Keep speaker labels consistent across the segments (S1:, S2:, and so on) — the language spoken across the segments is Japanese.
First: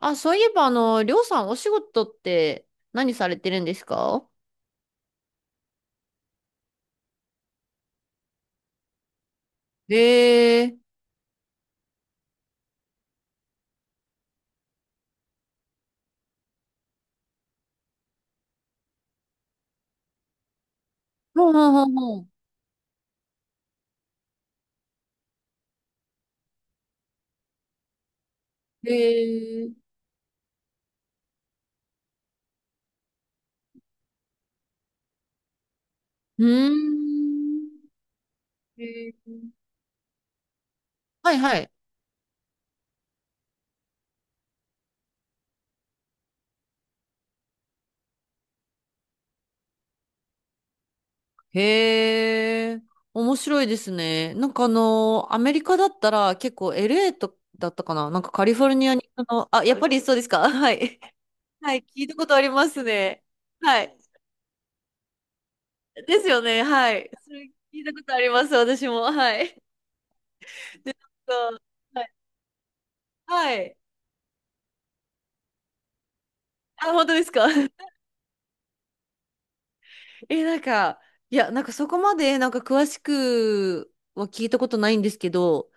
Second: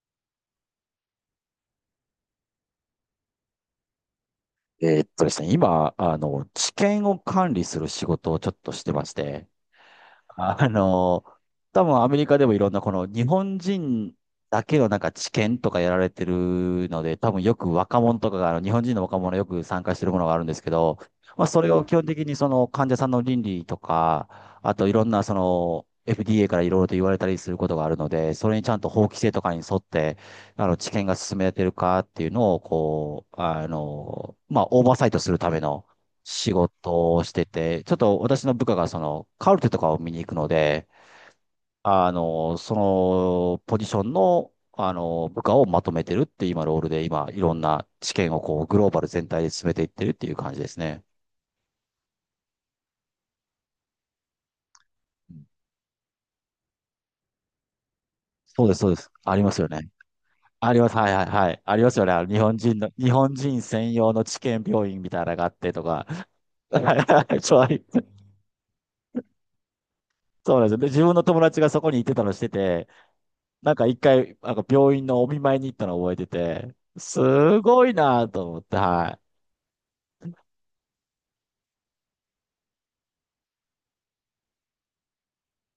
S1: あ、そういえば、りょうさん、お仕事って何されてるんですか？
S2: ですね、今、治験を管理する仕事をちょっとしてまして、
S1: へ
S2: あ
S1: え。
S2: の、多分アメリカでもいろんなこの日本人だけのなんか知見とかやられてるので、多分よく若者とかが、あの日本人の若者よく参加してるものがあるんですけど、まあ
S1: ほう
S2: そ
S1: ほ
S2: れ
S1: うほ
S2: を
S1: う
S2: 基本的
S1: ほ
S2: にその患者さんの倫理とか、あといろんなその FDA からいろいろと言われたりすることがあるので、それにちゃんと
S1: う。
S2: 法規制とかに
S1: へえ。
S2: 沿って、知見が進められてるかっていうのを、こう、オーバーサイトするための
S1: う
S2: 仕
S1: ー
S2: 事をして
S1: ん。
S2: て、ちょっと私の部下
S1: へ
S2: がそ
S1: え。
S2: のカルテとかを見に行くので、
S1: はいはい。
S2: そのポジションの、部下をまとめてるっていう今ロールで今いろんな知験をこうグローバル全体で進めていってるっていう感じですね。
S1: へえ。面白いですね。
S2: う
S1: ア
S2: ん。
S1: メリカだったら結構 LA とだったかな、なんかカリ
S2: そ
S1: フ
S2: う
S1: ォ
S2: で
S1: ル
S2: す、そ
S1: ニ
S2: う
S1: ア
S2: で
S1: に、
S2: す。あります
S1: あ、
S2: よ
S1: やっぱ
S2: ね。
S1: りそうですか？
S2: あ
S1: は
S2: ります。
S1: い。
S2: はい、はい、はい。
S1: は
S2: あ
S1: い、
S2: ります
S1: 聞
S2: よ
S1: い
S2: ね。
S1: た
S2: あの
S1: こと
S2: 日
S1: あり
S2: 本
S1: ま
S2: 人
S1: す
S2: の、日
S1: ね。
S2: 本人
S1: は
S2: 専
S1: い。
S2: 用の治験病院みたいなのがあってとか。
S1: ですよね、
S2: はい、
S1: は
S2: は
S1: い。そ
S2: い、はい、
S1: れ
S2: そう、
S1: 聞いたことあります、私も。はい。
S2: そうなんですよ。で、
S1: で、
S2: 自分の友
S1: なん
S2: 達
S1: か、
S2: がそこに行
S1: は
S2: っ
S1: い。
S2: てたのしてて、
S1: は
S2: なん
S1: い。
S2: か一回、なんか病院のお見舞いに行ったのを覚えてて、
S1: あ、本当ですか？
S2: すごい なと思って、は
S1: え、なんか、いや、なんかそこまで、なんか詳しくは聞いたことないんですけど、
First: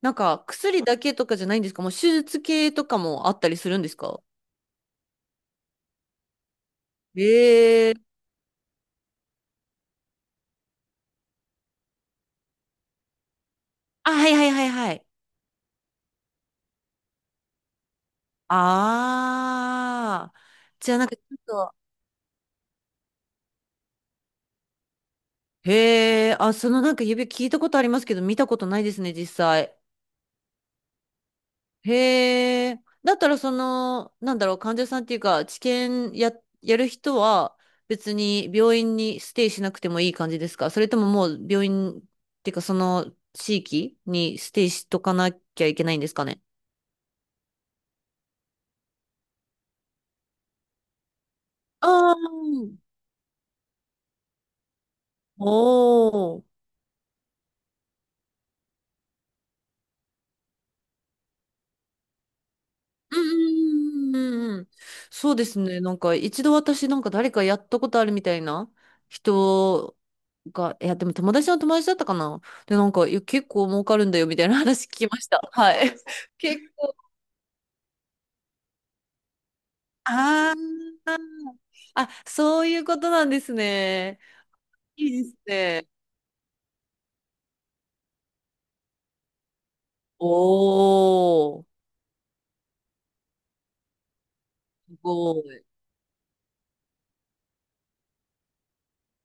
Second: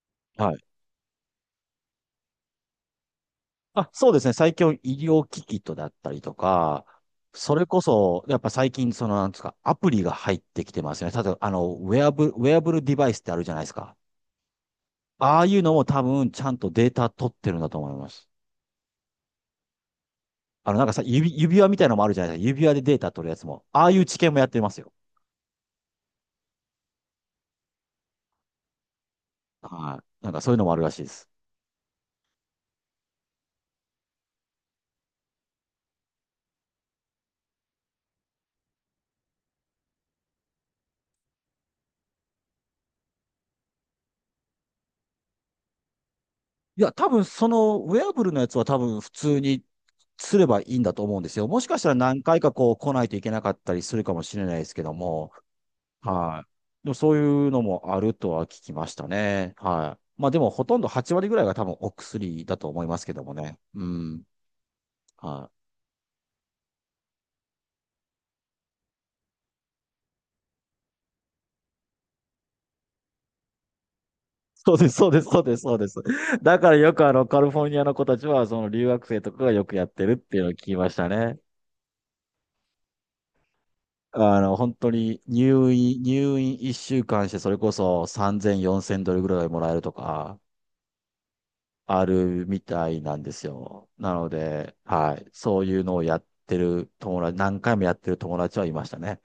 S1: なん
S2: い。
S1: か
S2: はい。
S1: 薬だけとかじゃないんですか？もう手術系とかもあったりするん
S2: あ、
S1: です
S2: そうで
S1: か？
S2: すね。最近医療機器とだったりとか、
S1: え
S2: それこ
S1: えー。
S2: そ、やっぱ最近、その、なんですか、アプリが入ってきてますよね。例えば、ウェアブルデバイスってあるじゃないですか。
S1: あ、はいはいはいはい。
S2: ああいうのも多分、ちゃんとデータ取ってるんだと思います。
S1: ああ。
S2: なんか
S1: じゃあ
S2: さ、
S1: なんかちょ
S2: 指、
S1: っ
S2: 指輪
S1: と、
S2: みたいなのもあるじゃないですか。指輪でデータ取るやつも。ああいう知見もやってますよ。
S1: へえ、あそのなんか指聞いたことありますけど、見たことないですね、実際。
S2: はい。なんかそういうのもあるらしいです。
S1: へえ。だったらその、なんだろう、患者さんっていうか、治験や、やる人は別に病院にステイしなくてもいい感じですか？それとももう病院っていうかその地域にステイしとかなきゃいけないんですかね？
S2: いや、多分そのウェアブルのやつは多分普通にすればいいんだと思うんですよ。もしかしたら
S1: ああ
S2: 何回かこ
S1: ー。
S2: う来ないといけなかったりするかもしれないですけども、
S1: お
S2: は
S1: お。
S2: い。でもそういうのもあるとは聞きましたね。はい。まあでもほとんど8割ぐらいが多分お薬だと思いますけ
S1: う
S2: どもね。う
S1: んうんう
S2: ん。
S1: んうんうん。そうで
S2: は
S1: す
S2: い。
S1: ね。なんか一度私なんか誰かやったことあるみたいな人が、いやでも友達の友達だったかな。で、なんかいや結構儲かるんだよみたいな
S2: そう
S1: 話
S2: で
S1: 聞
S2: す、
S1: き
S2: そう
S1: ま
S2: です、
S1: し
S2: そ
S1: た。
S2: うです、
S1: は
S2: そうで
S1: い。
S2: す。だ
S1: 結
S2: から
S1: 構、
S2: よくあのカリフォルニアの子たちはその留学生とかがよくやってるっていうのを聞
S1: あ
S2: きま
S1: ー、
S2: したね。
S1: あ、そういうことなんですね。
S2: 本当
S1: い
S2: に
S1: いです
S2: 入
S1: ね。
S2: 院、入院1週間してそれこそ3000、4000ドルぐらいもらえるとか、
S1: おー。
S2: あるみたいなんですよ。なので、
S1: す
S2: はい。
S1: ご
S2: そ
S1: い。
S2: ういうのをやってる友達、何回もやってる友達はいましたね。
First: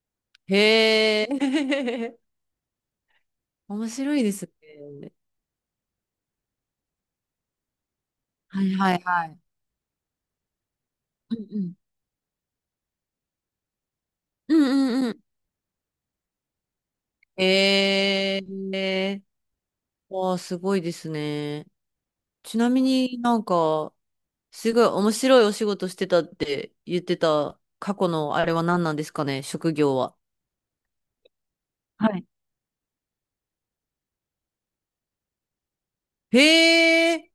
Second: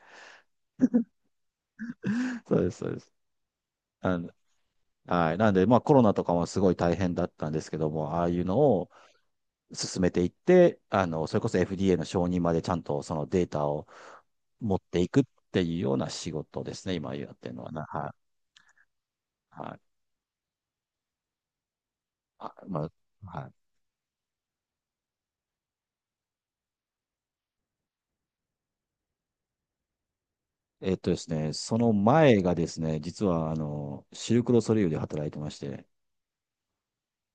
S1: へえ。
S2: そうです、そうです。
S1: 面白
S2: あ
S1: い
S2: の
S1: ですね。
S2: はい。なんで、まあコロナとかもすごい大変だったんですけども、ああいうの
S1: はい
S2: を
S1: はいはい。
S2: 進めていって、そ
S1: う
S2: れ
S1: ん
S2: こそ
S1: うん。
S2: FDA の承認までちゃんとそのデータを
S1: うん
S2: 持って
S1: うん
S2: い
S1: うん。
S2: くっていうような仕事ですね、今やってるのはな。はい。
S1: ええ。
S2: はい。
S1: わあ、すごいですね。
S2: あ、
S1: ちなみ
S2: ま
S1: にな
S2: あ、
S1: ん
S2: はい。
S1: か、すごい面白いお仕事してたって言ってた過去のあれは何なんですかね、職業は。
S2: えっとですね、その
S1: はい。
S2: 前がですね、実は、シルクロソリュールで働いてまして。
S1: へえ。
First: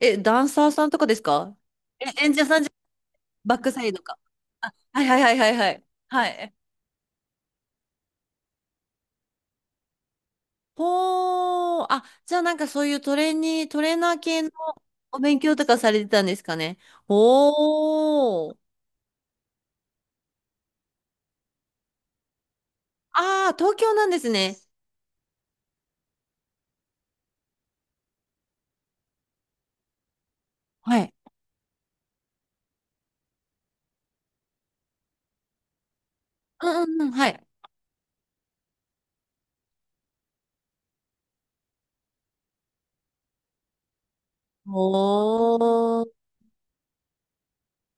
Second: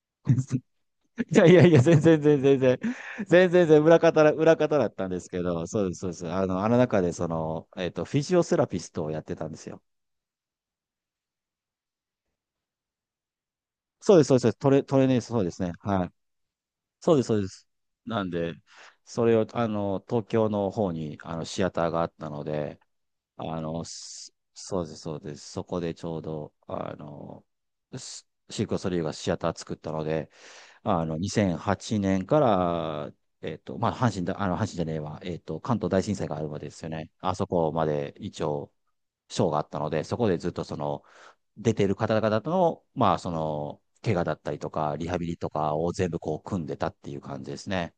S1: え、ダン サーさんとかです
S2: いやい
S1: か？
S2: やいや、全然
S1: え、演
S2: 全
S1: 者さ
S2: 然全
S1: んじゃ、
S2: 然、全然
S1: バッ
S2: 全
S1: ク
S2: 然
S1: サイドか。
S2: 裏方だっ
S1: はい
S2: たん
S1: は
S2: で
S1: い
S2: す
S1: はい
S2: け
S1: はい
S2: ど、
S1: は
S2: そ
S1: い。
S2: うです、そうで
S1: は
S2: す。
S1: い。
S2: あの中で、その、フィジオセラピストをやってたんですよ。
S1: ほー、あ、じゃあなんかそういうトレーニー、トレーナ
S2: そう
S1: ー
S2: です、そう
S1: 系
S2: で
S1: の
S2: す。トレーニン
S1: お
S2: グ、そ
S1: 勉
S2: うで
S1: 強
S2: す
S1: と
S2: ね。
S1: かされ
S2: は
S1: て
S2: い。
S1: たんですかね。
S2: そうです、そうです。なん
S1: ほ
S2: で、
S1: ー。
S2: それを、東京の方に、シアターがあったので、
S1: ああ、東京なんですね。
S2: そうです、そうです。そこでちょうど、シークレットリーがシアター作ったので、
S1: はい。
S2: 2008年から、まあ、阪神だ、阪神じゃねえわ、関東大震災があるまで
S1: う
S2: です
S1: んう
S2: よ
S1: んう
S2: ね。
S1: ん、は
S2: あそ
S1: い。
S2: こまで一応、ショーがあったので、そこでずっとその、出てる方々との、まあ、その、怪我だったりとか、リハビリと
S1: お
S2: かを全
S1: ー。
S2: 部こう、組んでたっていう感じですね。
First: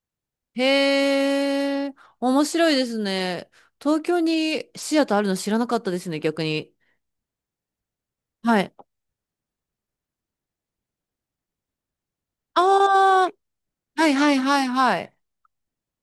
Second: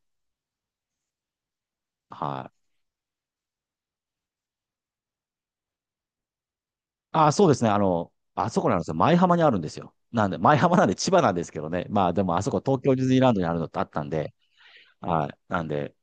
S1: へえ、
S2: は
S1: 面
S2: い。
S1: 白いですね。東京にシアターあるの知らなかったですね、逆に。
S2: あ、そうですね。あそ
S1: は
S2: こ
S1: い。
S2: なんですよ。舞浜にあるんですよ。なんで、舞浜なんで千葉なんですけどね。まあでもあそこ東京ディズニーラ
S1: あ
S2: ン
S1: ー、
S2: ドにあるのってあった
S1: は
S2: ん
S1: いは
S2: で、
S1: いはいはい。
S2: はい。なんで、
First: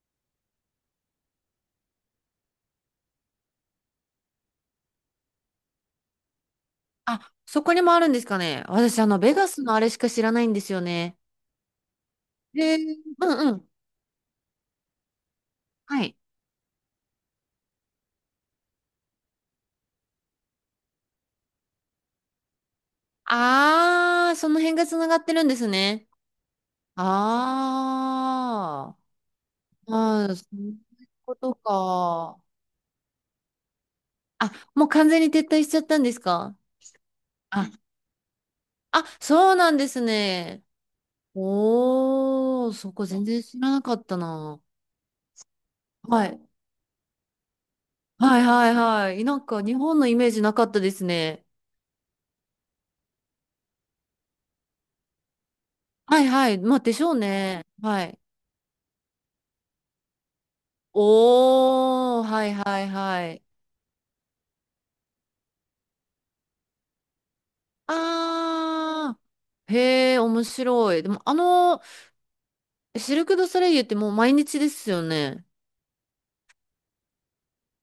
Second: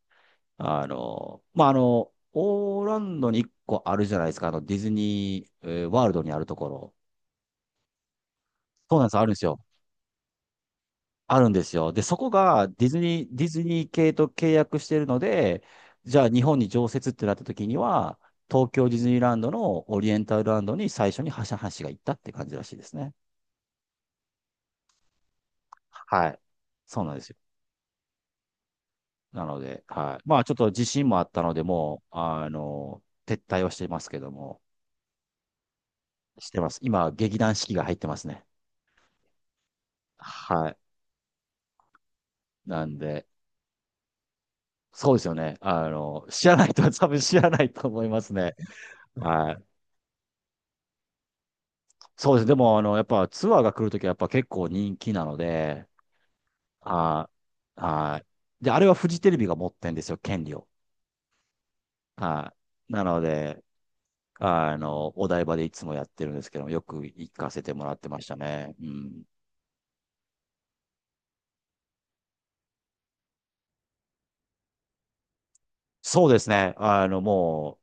S2: オーランドに一個あるじゃないですか。ディズニー、ワールドにあるところ。
S1: あ、そこにもあるんですかね。
S2: そう
S1: 私、
S2: なんです。あるん
S1: ベ
S2: です
S1: ガ
S2: よ。
S1: スのあれしか知らないんですよね。
S2: あるんですよ。で、そこが
S1: へ
S2: ディ
S1: ー。
S2: ズ
S1: う
S2: ニー、ディ
S1: んう
S2: ズ
S1: ん。
S2: ニー系と契約してるので、
S1: はい。
S2: じゃあ日本に常設ってなった時には、東京ディズニーランドのオリエンタルランドに最初にはしが行ったって感じらしいですね。
S1: あー、その辺が繋がってるんですね。
S2: はい。そうなんですよ。
S1: あ
S2: なので、は
S1: あ。
S2: い。
S1: あー、
S2: まあ、
S1: そ
S2: ちょっ
S1: う
S2: と
S1: いう
S2: 自信もあっ
S1: こ
S2: たの
S1: と
S2: で、もう、
S1: か。
S2: 撤退をしてますけど
S1: あ、
S2: も、
S1: もう完全に撤退しちゃったんです
S2: し
S1: か？
S2: てます。今、劇団四
S1: あ、
S2: 季が入ってますね。
S1: あ、そうなんですね。
S2: はい。
S1: おー、
S2: な
S1: そ
S2: ん
S1: こ全
S2: で、
S1: 然知らなかったな。
S2: そうですよね。
S1: はい。
S2: 知らない人は多分知らないと思います
S1: はい
S2: ね。
S1: はいはい。なん
S2: は
S1: か
S2: い。
S1: 日本のイメージなかったですね。
S2: そうです。でも、やっぱツアーが来るときはやっぱ結構人気なので、
S1: はいはい。まあでしょう
S2: は
S1: ね。
S2: い。
S1: は
S2: は
S1: い。
S2: い。で、あれはフジテレビが持ってんですよ、権利を。
S1: おー、は
S2: は
S1: いはい
S2: い。なの
S1: はい。
S2: で、お台場でいつもやってるんですけど、よく行かせてもらってましたね。う
S1: あ
S2: ん。
S1: ー、へー、面白い。でもシルク・ドゥ・ソレイユってもう毎日ですよね。
S2: そうですね。も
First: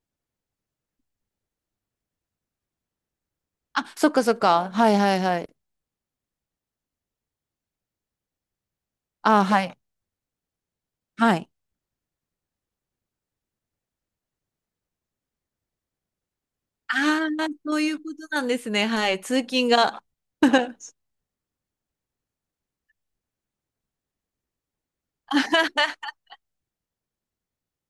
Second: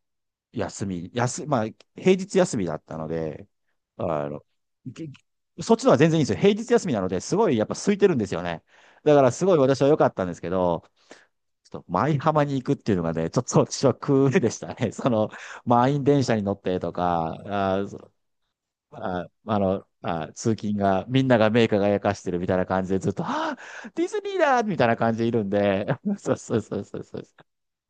S2: う、休み、休、まあ、平日休みだったので、
S1: あ、そっか
S2: あ
S1: そっ
S2: の、
S1: か。はい
S2: ぎ
S1: はいはい。
S2: そっちのは全然いいんですよ。平日休みなので、すごいやっぱ空いてるんですよね。だから
S1: あ
S2: す
S1: ー、
S2: ごい
S1: はい。
S2: 私は良かったんですけど、
S1: はい。
S2: ちょっと舞浜に行くっていうのがね、ちょっと私はクールでしたね。その、満員電車に乗ってと
S1: あ
S2: か、
S1: あ、そういうことなんですね。はい。通勤が。
S2: 通勤が、みんなが目輝かしてるみたいな感じでずっと、ディズニーだみたいな感じでいるんで、そう、そう、そう、そう、そう。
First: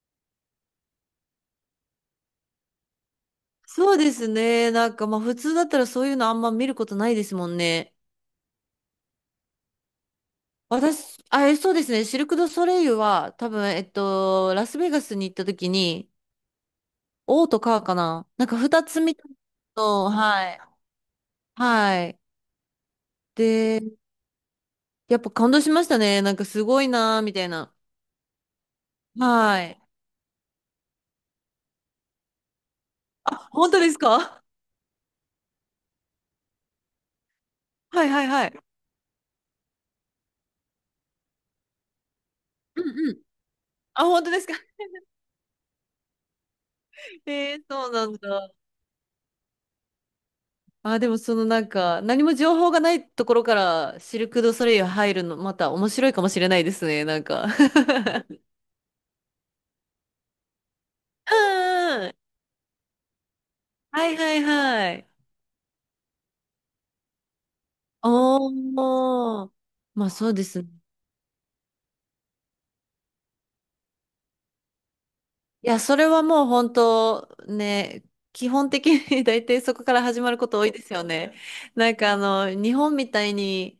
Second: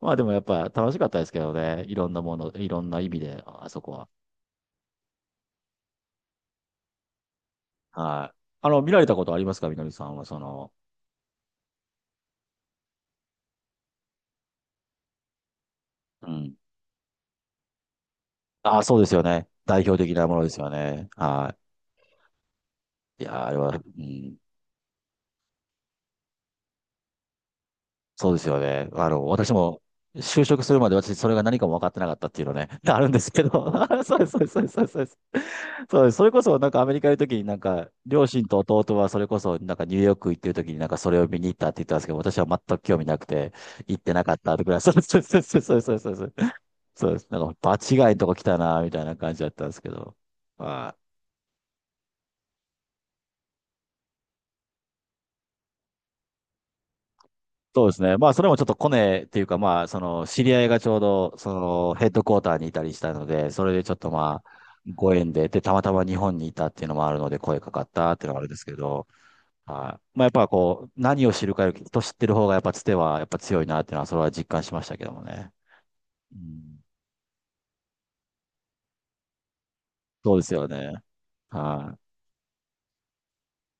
S2: まあでもやっぱ楽しかったですけどね、いろんなもの、いろんな意味で、ああそこ
S1: そう
S2: は。
S1: ですね。なんかまあ普通だったらそういうのあんま見ることないですもんね。
S2: はい。見られたことありますか、みのりさんは、その、
S1: 私、あ、え、そうですね。シルク・ドゥ・ソレイユは多分、ラスベガスに行った時に、
S2: うん。
S1: 王とカーかな。なんか
S2: ああ、
S1: 二
S2: そう
S1: つ
S2: です
S1: 見
S2: よ
S1: た
S2: ね。代表
S1: の、
S2: 的なもので
S1: は
S2: す
S1: い。
S2: よね。は
S1: はい。
S2: い。いやー、あれは、
S1: で、
S2: うん。
S1: やっぱ感動しましたね。なんかすごいなーみたいな。
S2: そうですよね。私
S1: は
S2: も、
S1: い。
S2: 就職するまで私、それが何かも分かってなかったっていうのね、あるんです
S1: あ、
S2: けど、
S1: 本当です
S2: そうです、そう
S1: か？
S2: です、そうです、そうです。そうです、そうです。それこそ、なんかアメリカにいるときに、なんか、
S1: はいは
S2: 両
S1: い
S2: 親
S1: は
S2: と
S1: い。
S2: 弟はそれこそ、なんかニューヨーク行ってるときに、なんかそれを見に行ったって言ったんですけど、私は全く
S1: う
S2: 興
S1: ん
S2: 味
S1: う
S2: な
S1: ん。
S2: くて、行っ
S1: あ、
S2: てな
S1: 本当
S2: かっ
S1: ですか？
S2: たとか、そうです、そうです、そうです、そうです、そうです。そうで す。なん
S1: えー、
S2: か、
S1: そう
S2: 場
S1: な
S2: 違
S1: ん
S2: いの
S1: だ。
S2: とこ来たな、みたいな感じだったんですけど。は
S1: あ、
S2: い。
S1: でもそのなんか、何も情報がないところからシルク・ドゥ・ソレイユ入るの、また面白いかもしれないですね、なんか。
S2: そうですね。まあ、それもちょっとコネっていうか、まあ、その、知り合いがちょうど、その、ヘッ
S1: う
S2: ド
S1: ん。
S2: クォーターにいたりしたので、それでちょっ
S1: は
S2: と
S1: いは
S2: まあ、
S1: いはい。
S2: ご縁で、で、たまたま日本にいたっていうのもあるので、声かかったっていうのはあるん
S1: お
S2: ですけど、
S1: ー。
S2: は
S1: まあ
S2: い。まあ、
S1: そ
S2: やっ
S1: うで
S2: ぱ
S1: すね。
S2: こう、何を知るかより、人知ってる方がやっぱつては、やっぱ強いなっていうのは、それは実感しましたけどもね。
S1: いや、それは
S2: う
S1: もう本
S2: ん。
S1: 当ね、基本的に 大体そこから始ま
S2: そ
S1: る
S2: うで
S1: こ
S2: す
S1: と多
S2: よ
S1: いで
S2: ね。
S1: すよね。
S2: は
S1: 日本みたいに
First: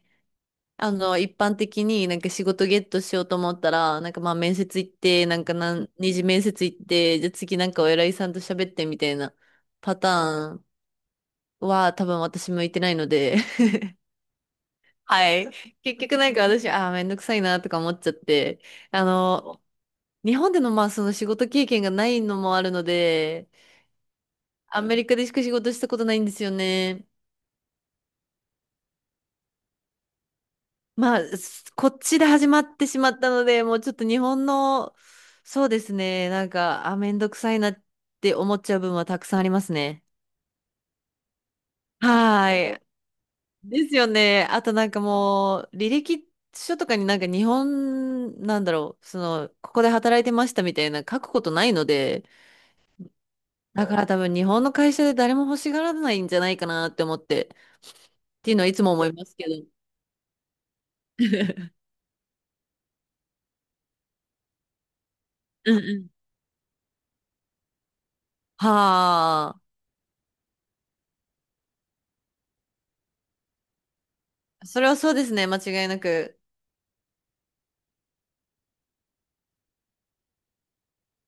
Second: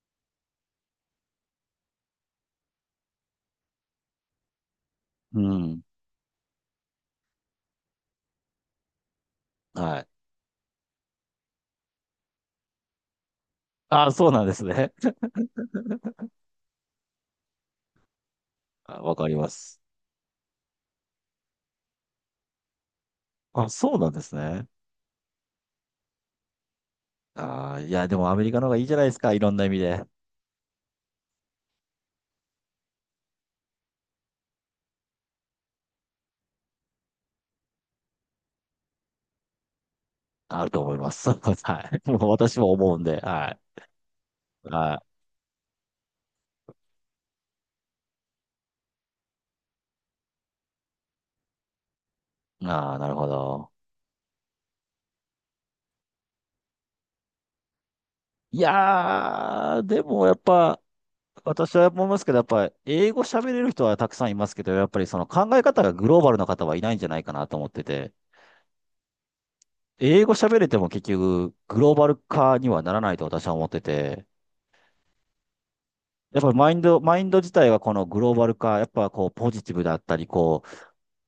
S1: 一般的になんか仕事ゲットしようと思ったら、なんかまあ面接行って、な
S2: い。う
S1: んか
S2: ん。
S1: 何、二次面接行って、じゃあ次なんかお偉いさんと喋ってみたいなパ
S2: はい。
S1: ターンは多分私向いてないので、
S2: あ、そうなんですね。
S1: はい。結局なんか私、ああ、めんどくさいなとか思っちゃって、
S2: あ、
S1: あ
S2: わかりま
S1: の、
S2: す。
S1: 日本でのまあその仕事経験がないのもあるので、
S2: あ、そうなんですね。
S1: アメリカでしか仕事したことないんですよね。
S2: あー、いや、でもアメリカの方がいいじゃないですか、いろんな意味で。
S1: まあ、すこっちで始まってしまったので、もうちょっと日本の、そうですね、なんか、あ、めんどくさいなって思っちゃう部分はたくさんありますね。
S2: あると思います。はい。もう
S1: は
S2: 私も
S1: ーい。
S2: 思うんで、は
S1: ですよね。あ
S2: い。
S1: となんか
S2: は
S1: もう、履歴書とかになんか日本、なんだろう、その、ここで働いてましたみたいな書くことないので、
S2: い。ああ、なるほど。
S1: だから多分日本の会社で誰も欲しがらないんじゃないかなって思って、っていう
S2: い
S1: のはいつも思いますけど。
S2: やー、でもやっぱ、私 は思いますけど、やっぱ、英語喋れる人はたくさんいますけど、やっぱりその考え
S1: うんう
S2: 方がグ
S1: ん。
S2: ローバルな方はいないんじゃないかなと思ってて、
S1: は
S2: 英語喋れても結局、グローバル化にはならないと私は思ってて、
S1: あ。それはそうですね、間違いな
S2: や
S1: く。
S2: っぱりマインド自体はこのグローバル化、やっぱこう、ポジティブだったり、こ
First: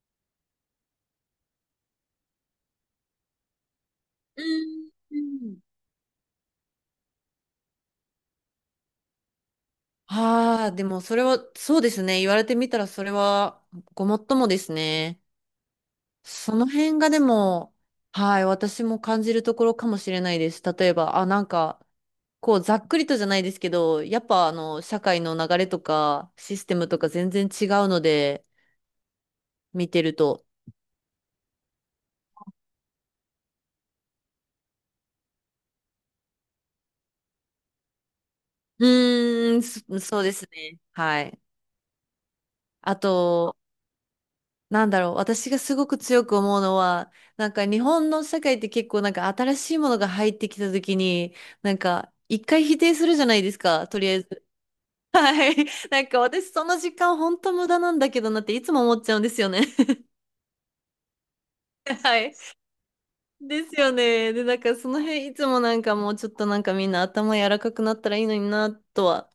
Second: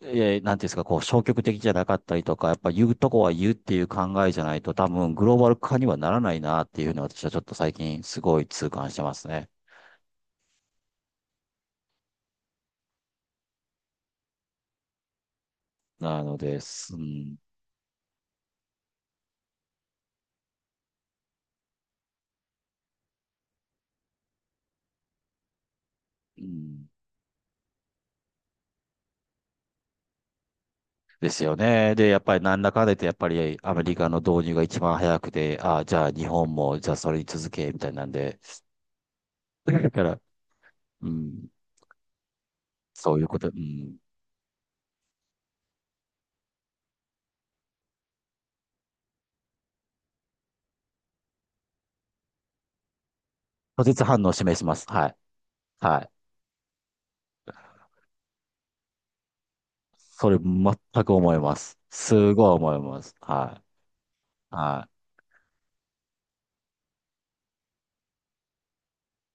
S2: う、なんていうんですか、こう、消極的じゃなかったりとか、やっぱ言うとこは言うっていう考えじ
S1: う
S2: ゃないと、多
S1: ん。
S2: 分
S1: う
S2: グローバル
S1: ん。
S2: 化にはならないなっていうのは私はちょっと最近すごい痛感してますね。
S1: ああ、でもそれは、そうですね。言われてみたらそれはごもっともですね。
S2: なの
S1: そ
S2: で
S1: の辺
S2: す。う
S1: がで
S2: ん。
S1: も、はい、私も感じるところかもしれないです。例えば、あ、なんか、こう、ざっくりとじゃないですけど、やっぱ社会の流れとか、
S2: う
S1: システム
S2: ん。
S1: とか全然違うので、見てると。
S2: ですよね。で、やっぱりなんだかんだ言って、やっぱりアメリカの導入が一番早くて、ああ、じゃあ日本も、じゃあそれに続け、みたいなんで。
S1: うーん、
S2: だ
S1: そ、
S2: か
S1: そ
S2: ら、
S1: うですね。
S2: う
S1: はい。
S2: ん、
S1: あ
S2: そういうこと、う
S1: と、
S2: ん。
S1: なんだろう、私がすごく強く思うのは、なんか日本の社会って結構なんか新しいものが入ってきた時に、なんか一回否定するじゃないです
S2: 拒
S1: か、と
S2: 絶
S1: りあ
S2: 反
S1: え
S2: 応を
S1: ず。
S2: 示します。は い。
S1: はい。
S2: は
S1: なん
S2: い。
S1: か私その時間本当無駄なんだけどなっていつも思っちゃうんですよね。
S2: それ全く思います。
S1: は
S2: す
S1: い。
S2: ごい思います。は
S1: ですよね。で、
S2: い。
S1: なんかそ
S2: は
S1: の
S2: い。
S1: 辺いつもなんかもうちょっとなんかみんな頭柔らかくなったらいいのになとは、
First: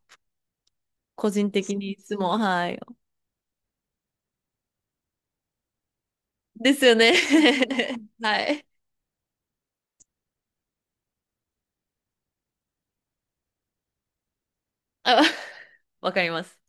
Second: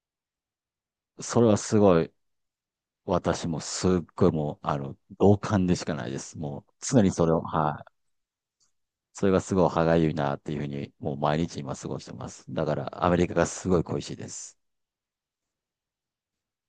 S1: 個
S2: それ
S1: 人
S2: は
S1: 的
S2: す
S1: にい
S2: ごい、
S1: つも、はい。
S2: 私もすっごいもう、同感でしかないです。もう、
S1: ですよ
S2: 常に
S1: ね。
S2: それを、はい。
S1: はい。
S2: それがすごい歯がゆいなっていうふうに、もう毎日今過ごしてます。だから、アメリカがすごい恋しいです。
S1: あ、わかります。